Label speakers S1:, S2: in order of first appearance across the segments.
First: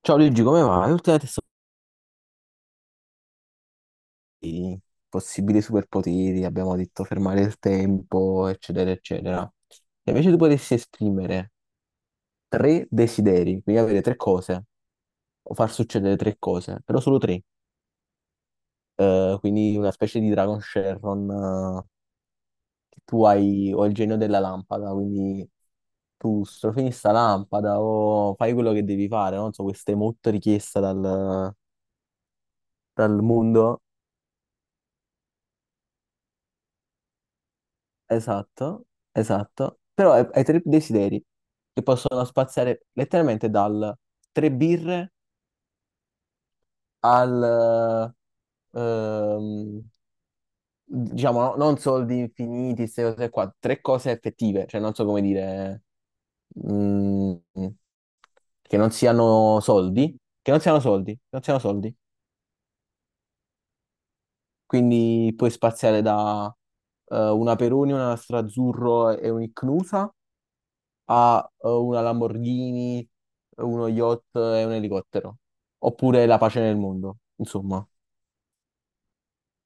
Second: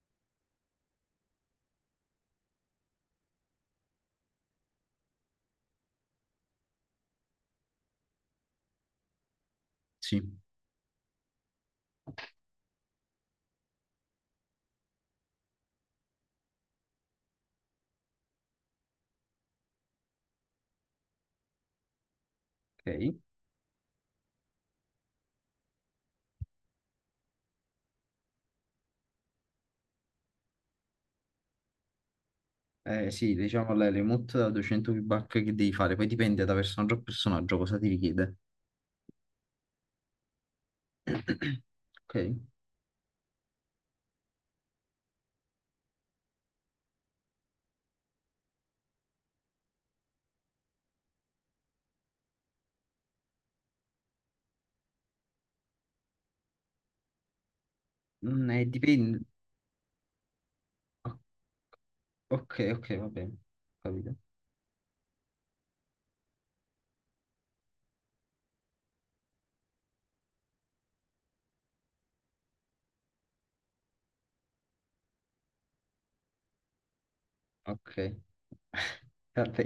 S1: Ciao Luigi, come va? Ultimamente sto i possibili superpoteri, abbiamo detto fermare il tempo, eccetera, eccetera. E
S2: Sì,
S1: invece tu potessi esprimere tre desideri, quindi avere tre cose, o far succedere tre cose, però solo tre. Quindi una specie di Dragon Sharon, che
S2: ok.
S1: tu hai, o il genio della lampada, quindi tu strofini sta lampada o fai quello che devi fare, no? Non so, questa è molto richiesta dal, dal
S2: Sì, diciamo
S1: mondo.
S2: la remote da 200 feedback che devi fare, poi dipende da personaggio a personaggio cosa ti richiede.
S1: Esatto, esatto. Però hai tre desideri che
S2: Ok,
S1: possono spaziare letteralmente dal tre birre al, ehm, diciamo, non soldi infiniti, queste cose qua, tre cose effettive, cioè non so come dire, mm, che non
S2: Dipende.
S1: siano soldi, che non siano soldi,
S2: o-
S1: che non siano soldi.
S2: Ok, ok, va bene, capito.
S1: Quindi puoi spaziare da una Peroni, una Strazzurro e un'Icnusa ha una Lamborghini, uno yacht e un elicottero. Oppure la pace nel mondo, insomma.
S2: Ok, vabbè,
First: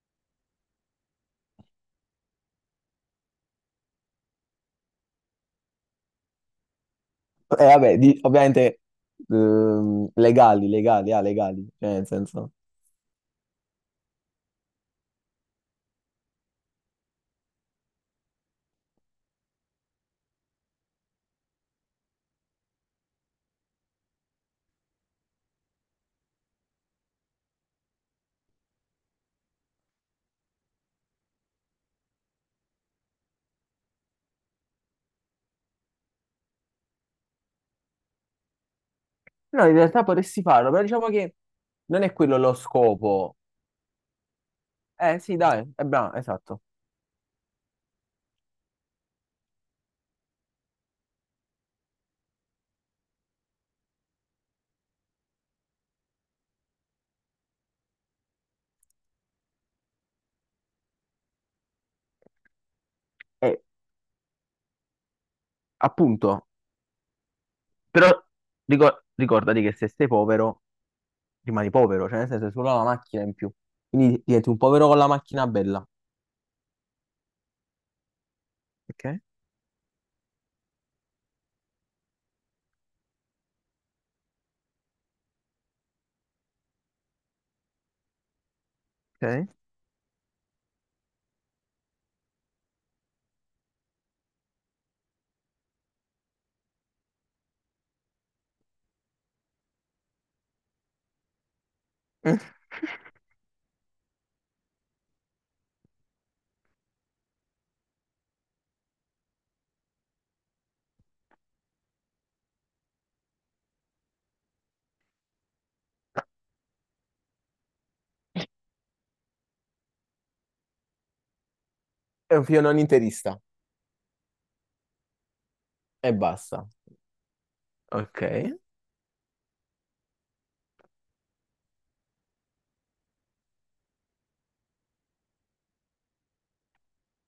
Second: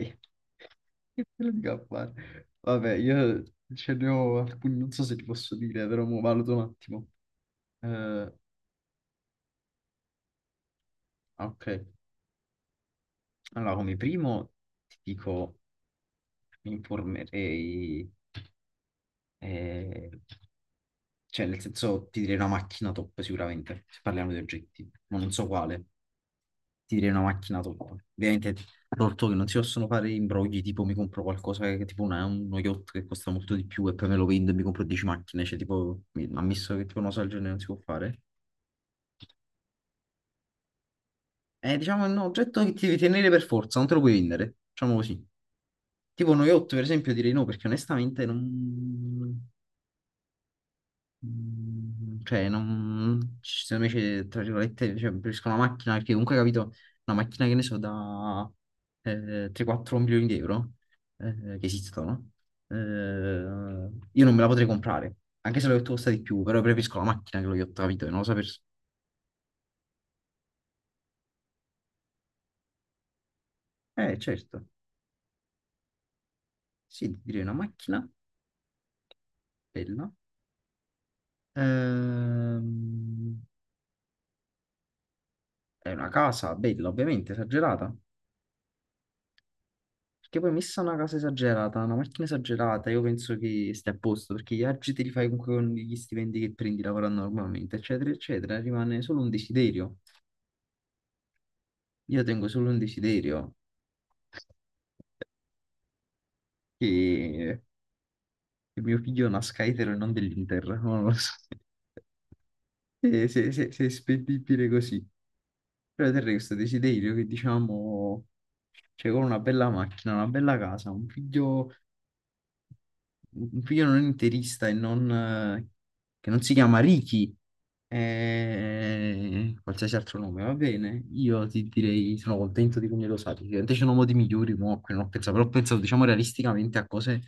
S2: che te lo dico a fare? Vabbè, io ce ne ho alcuni, non so se ti posso dire, però mo valuto un attimo.
S1: E vabbè,
S2: Eh,
S1: ovviamente legali, legali, ah, legali,
S2: ok,
S1: cioè nel senso...
S2: allora come primo ti dico... mi informerei, eh, cioè nel senso ti direi una macchina top sicuramente, se parliamo di oggetti, ma non so quale, ti direi una macchina top. Ovviamente, tolto che non si possono fare imbrogli, tipo mi compro qualcosa che tipo uno yacht che costa molto di più e poi me lo vendo e mi compro 10 macchine, cioè tipo, ammesso che tipo una cosa del genere non si può fare.
S1: No, in realtà potresti farlo, però diciamo che
S2: Eh,
S1: non
S2: diciamo, è
S1: è
S2: un
S1: quello lo
S2: oggetto che ti devi tenere
S1: scopo.
S2: per forza, non te lo puoi vendere, diciamo
S1: Eh
S2: così.
S1: sì, dai, è bravo,
S2: Tipo uno
S1: esatto.
S2: yacht, per esempio, direi no, perché onestamente non... Cioè, non... secondo me, c'è, tra virgolette, cioè, preferisco una macchina perché comunque, capito, una macchina che ne so, da 3-4 milioni di euro che esistono,
S1: Eh,
S2: io non me la potrei comprare, anche se lo yacht costa di più,
S1: appunto,
S2: però preferisco la macchina che lo yacht, capito? E
S1: però
S2: non lo so per...
S1: ricordati che se sei povero, rimani povero, cioè nel senso è solo la macchina in più. Quindi diventi un
S2: Certo,
S1: povero con la macchina bella.
S2: sì, direi una macchina
S1: Ok,
S2: bella. Ehm, è una casa bella, ovviamente, esagerata.
S1: ok.
S2: Perché poi messa una casa esagerata, una macchina esagerata, io penso che stai a posto, perché gli viaggi te li fai comunque con gli stipendi che prendi lavorando normalmente, eccetera, eccetera, rimane solo un desiderio. Io tengo solo un desiderio, che, che mio figlio nasca etero e non dell'Inter, non lo so. E se è spendibile così. Però te questo desiderio che diciamo, cioè con una bella macchina, una bella casa,
S1: È un film non interista
S2: un figlio non interista e non,
S1: e
S2: che non si
S1: basta.
S2: chiama Ricky
S1: Ok.
S2: e qualsiasi altro nome, va bene. Io ti direi, sono contento di come lo sai. Ovviamente c'è un uomo di migliori, mo, a cui non ho pensato, però ho pensato, diciamo, realisticamente a cose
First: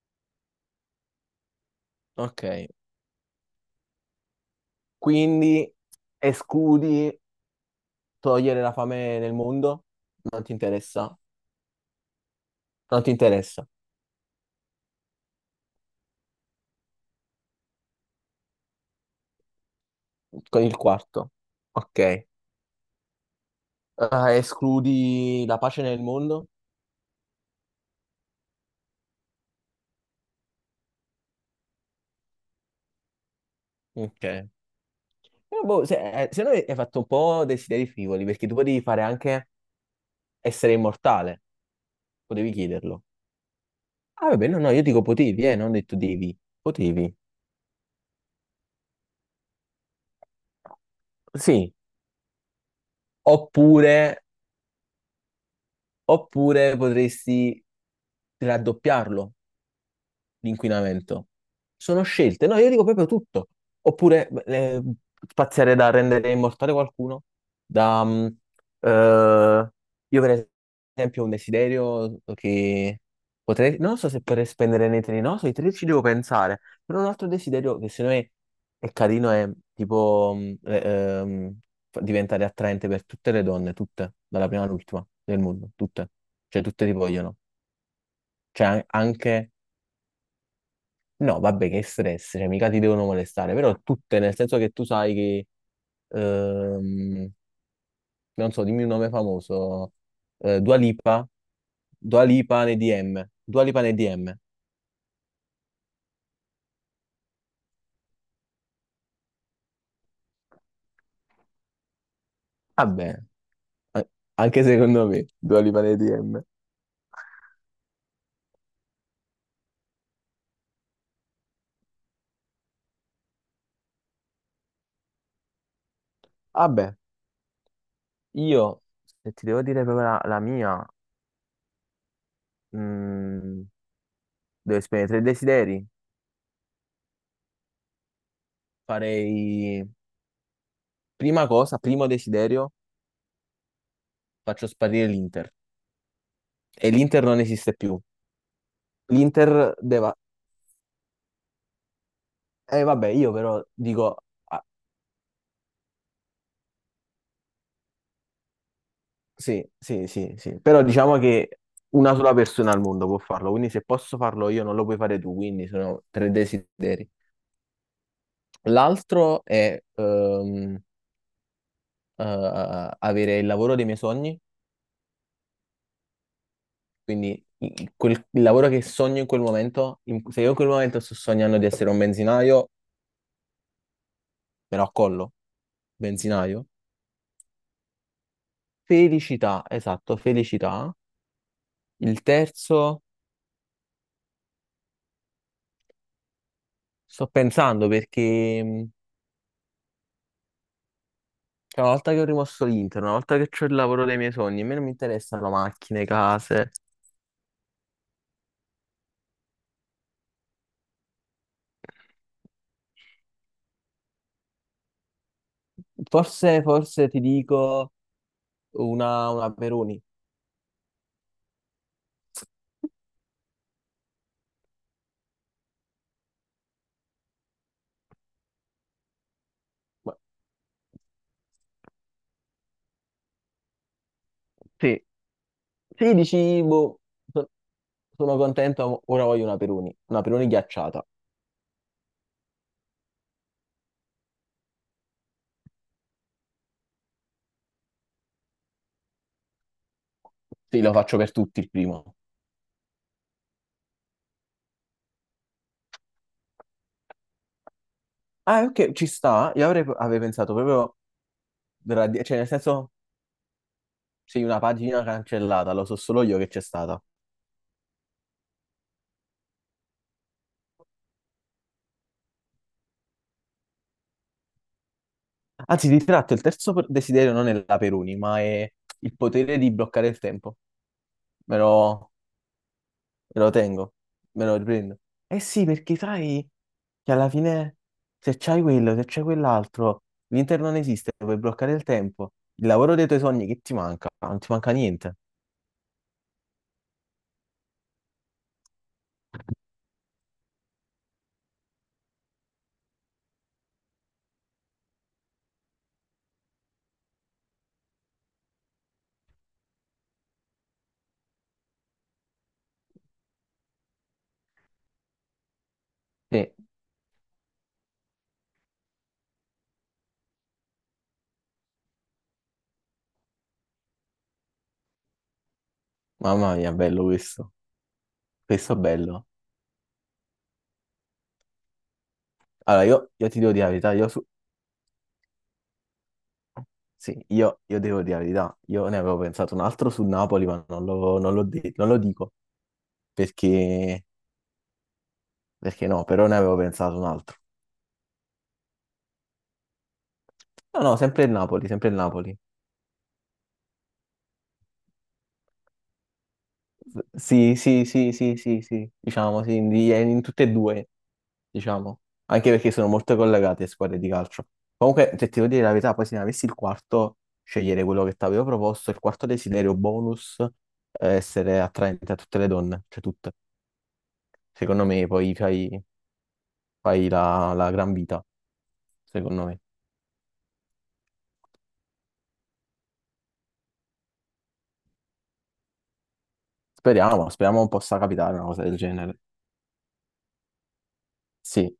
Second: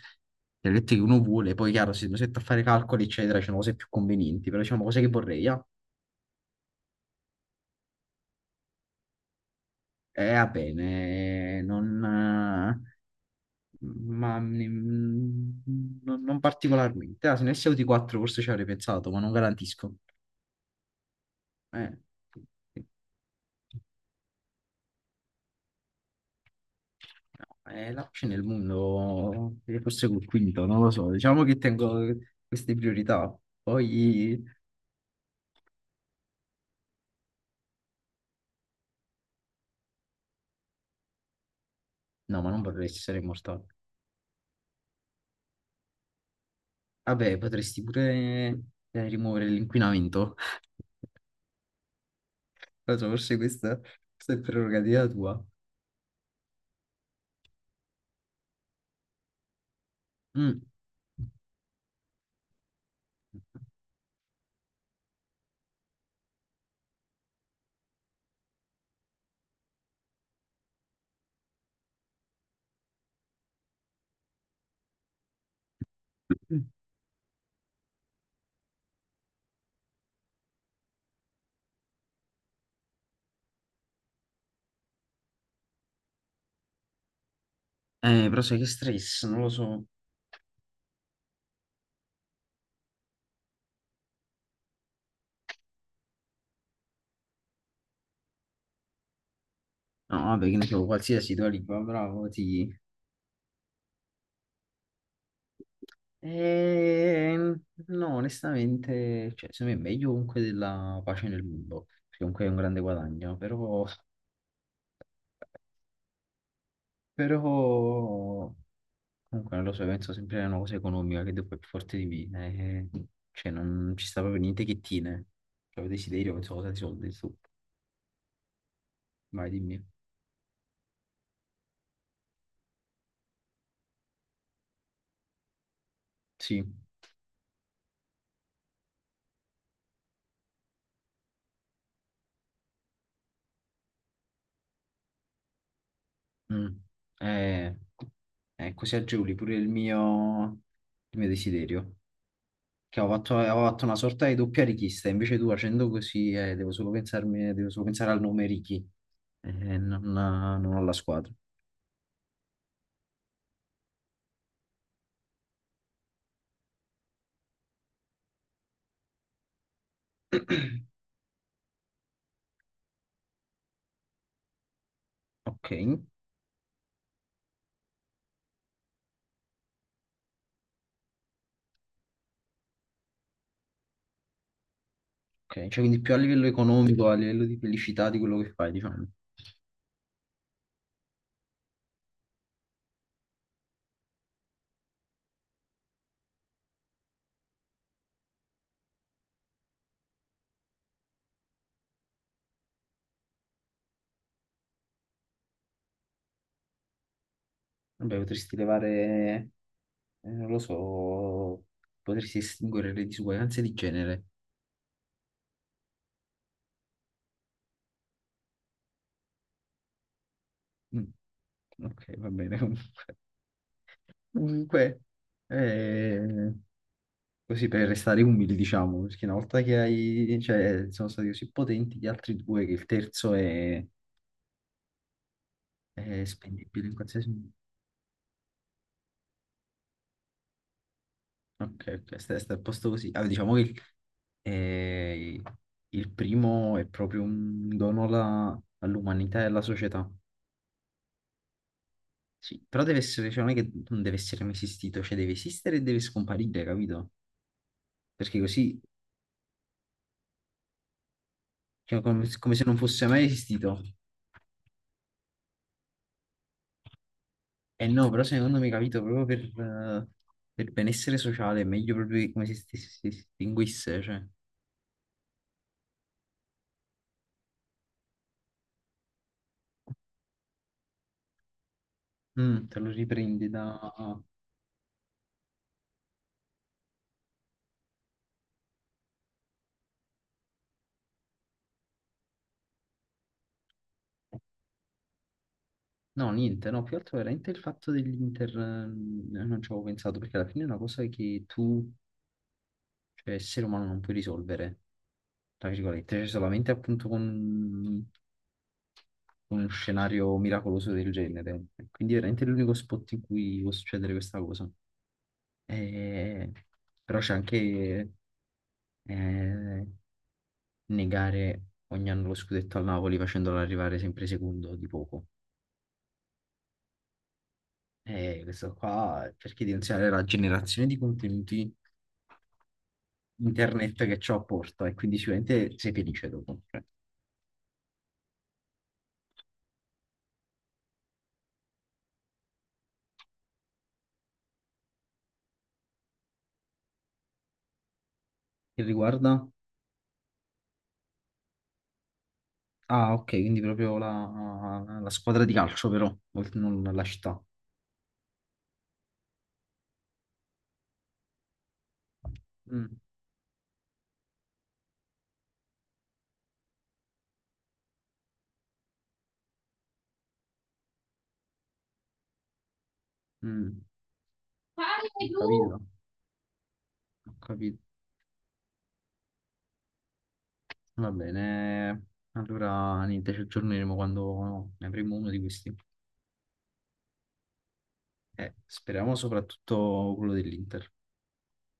S2: le lette che uno vuole. Poi, chiaro, se mi metto a
S1: Ok.
S2: fare calcoli, eccetera, c'è cose più convenienti, però diciamo cose che vorrei, ah.
S1: Quindi escludi togliere la fame nel mondo?
S2: Eh,
S1: Non
S2: va
S1: ti interessa?
S2: bene, non...
S1: Non ti interessa.
S2: ma non particolarmente. Ah, se ne avessi avuti quattro forse ci avrei pensato, ma non garantisco.
S1: Con il quarto.
S2: Eh.
S1: Ok.
S2: Sì.
S1: Escludi la pace nel mondo?
S2: No, l'APC nel mondo, forse col quinto, non lo so. Diciamo che tengo queste priorità.
S1: Ok.
S2: Poi,
S1: Boh, se no hai fatto un po' desideri frivoli, perché tu potevi fare anche essere immortale.
S2: no, ma
S1: Potevi
S2: non vorrei
S1: chiederlo.
S2: essere immortale.
S1: Ah, vabbè, no, no, io dico potevi, non ho detto devi. Potevi.
S2: Vabbè, potresti pure rimuovere l'inquinamento.
S1: Sì.
S2: Non so, forse questa,
S1: Oppure,
S2: questa è prerogativa tua.
S1: oppure potresti raddoppiarlo
S2: Mm.
S1: l'inquinamento. Sono scelte, no, io dico proprio tutto. Oppure spaziare da rendere immortale qualcuno, da... eh, io per esempio ho un desiderio che potrei, non so se potrei spendere nei treni, no, sui treni ci devo pensare, però un altro desiderio che secondo me è carino è tipo ehm, diventare attraente per tutte le donne, tutte, dalla prima all'ultima del mondo, tutte, cioè tutte ti vogliono,
S2: Però sai che
S1: cioè
S2: stress, non lo
S1: anche.
S2: so. No,
S1: No, vabbè, che stress, cioè mica ti devono molestare, però tutte, nel senso che tu sai che, ehm, non so, dimmi un nome famoso,
S2: vabbè, che ne
S1: Dua
S2: so,
S1: Lipa,
S2: qualsiasi tua lingua,
S1: Dua
S2: bravo,
S1: Lipa
S2: ti,
S1: nei DM, Dua Lipa nei DM.
S2: Ehm, no, onestamente, cioè, secondo me è meglio comunque della pace nel mondo, perché comunque è un grande
S1: Vabbè,
S2: guadagno, però,
S1: a- anche secondo me, Dua Lipa nei DM.
S2: però comunque non lo so, penso sempre a una cosa economica che dopo è più forte di me, eh, cioè non ci sta proprio niente che tiene, cioè desiderio, penso cosa di
S1: Vabbè,
S2: soldi, su,
S1: io, se ti
S2: vai
S1: devo dire
S2: dimmi,
S1: proprio la mia, mm, devo esprimere tre desideri,
S2: sì,
S1: farei, prima cosa, primo desiderio, faccio sparire l'Inter,
S2: mm.
S1: e l'Inter non esiste
S2: Eh,
S1: più.
S2: così agevoli pure il
S1: L'Inter deve,
S2: mio, il mio desiderio.
S1: eh,
S2: Che
S1: vabbè, io
S2: ho
S1: però
S2: fatto una
S1: dico,
S2: sorta di
S1: ah,
S2: doppia richiesta, invece tu facendo così devo solo pensare al nome Ricky e
S1: sì,
S2: non,
S1: sì, sì, sì,
S2: non
S1: però
S2: alla
S1: diciamo
S2: squadra.
S1: che una sola persona al mondo può farlo, quindi se posso farlo io non lo puoi fare tu, quindi sono tre desideri. L'altro è avere il lavoro dei miei sogni,
S2: Ok,
S1: quindi il lavoro che sogno in quel momento, se io in quel momento sto sognando di essere un benzinaio, me lo accollo,
S2: ok, cioè quindi più a livello
S1: benzinaio.
S2: economico, a livello di felicità di quello che fai, diciamo.
S1: Felicità, esatto, felicità. Il terzo, sto pensando perché... Cioè, una volta che ho rimosso l'Inter, una volta che ho il lavoro dei miei sogni, a me non mi interessano macchine, case.
S2: Vabbè, potresti levare, non lo so, potresti estinguere le disuguaglianze di genere.
S1: Forse, forse ti dico una Peroni.
S2: Mm, ok, va bene comunque. Comunque, eh, Così per restare umili, diciamo, perché una volta che
S1: Ma-
S2: hai, cioè, sono stati così potenti gli altri due che il terzo è,
S1: Sì, sì,
S2: è
S1: dici,
S2: spendibile in
S1: boh,
S2: qualsiasi...
S1: so-
S2: modo.
S1: sono contento, ora voglio una Peroni ghiacciata.
S2: Ok, ok, sta a posto così. Allora, diciamo che eh, il primo è proprio un dono all'umanità e alla società.
S1: Sì, lo faccio per tutti il primo.
S2: Sì, però deve essere, cioè, non è che non deve essere mai esistito, cioè deve esistere e deve scomparire, capito? Perché
S1: Ah,
S2: così,
S1: ok, ci sta. Io avrei pensato proprio,
S2: cioè, come,
S1: cioè nel
S2: come se non
S1: senso,
S2: fosse mai esistito.
S1: sì, una pagina cancellata, lo so solo io che c'è stata.
S2: Eh no, però secondo me, capito, proprio per benessere sociale è meglio proprio che come se si distinguisse, cioè.
S1: Anzi, di tratto, il terzo desiderio non è la Peruni, ma è il potere di bloccare il tempo. Me lo,
S2: Mm, te lo
S1: me
S2: riprendi
S1: lo tengo,
S2: da...
S1: me lo riprendo. Eh sì, perché sai che alla fine se c'hai quello, se c'hai quell'altro, l'Inter non esiste, puoi bloccare il tempo. Il lavoro dei tuoi sogni, che ti manca? Non ti manca niente.
S2: No, niente, no, più altro veramente il fatto dell'Inter, non ci avevo pensato, perché alla fine è una cosa che tu, cioè essere umano, non puoi risolvere, tra virgolette, cioè solamente appunto con uno scenario miracoloso del genere. Quindi è veramente è l'unico spot in cui può succedere questa cosa. Eh,
S1: Sì,
S2: Però c'è anche... Eh, negare ogni anno lo scudetto al Napoli facendolo arrivare sempre secondo di poco.
S1: mamma mia, bello questo.
S2: E questo
S1: Questo è bello.
S2: qua cerchi di insegnare la generazione di contenuti
S1: Allora, io ti devo dire la verità,
S2: internet
S1: io
S2: che
S1: su...
S2: ciò apporta e quindi sicuramente sei felice dopo. Cioè,
S1: Sì, io devo dire la verità. Io ne avevo pensato un altro sul Napoli, ma non lo, non l'ho de- non lo dico perché perché no, però ne avevo pensato un altro.
S2: che riguarda...
S1: No, no, sempre il Napoli, sempre il Napoli.
S2: Ah, ok, quindi proprio la squadra di calcio però, non la città.
S1: Sì, sì, sì, sì, sì, sì, diciamo, sì, in tutte e due, diciamo. Anche perché sono
S2: Mm,
S1: molto collegate le squadre di calcio. Comunque, se ti devo dire la verità, poi se ne avessi il quarto, scegliere quello che ti avevo proposto, il quarto desiderio bonus, essere attraente a tutte le donne, cioè tutte.
S2: mm,
S1: Secondo me
S2: Parli ho
S1: poi
S2: tu! Capito,
S1: fai, fai
S2: ho
S1: la
S2: capito.
S1: gran vita, secondo me.
S2: Va bene, allora niente, ci aggiorneremo quando ne avremo uno di questi.
S1: Speriamo, speriamo possa capitare una
S2: Eh,
S1: cosa del
S2: speriamo
S1: genere.
S2: soprattutto quello dell'Inter.
S1: Sì,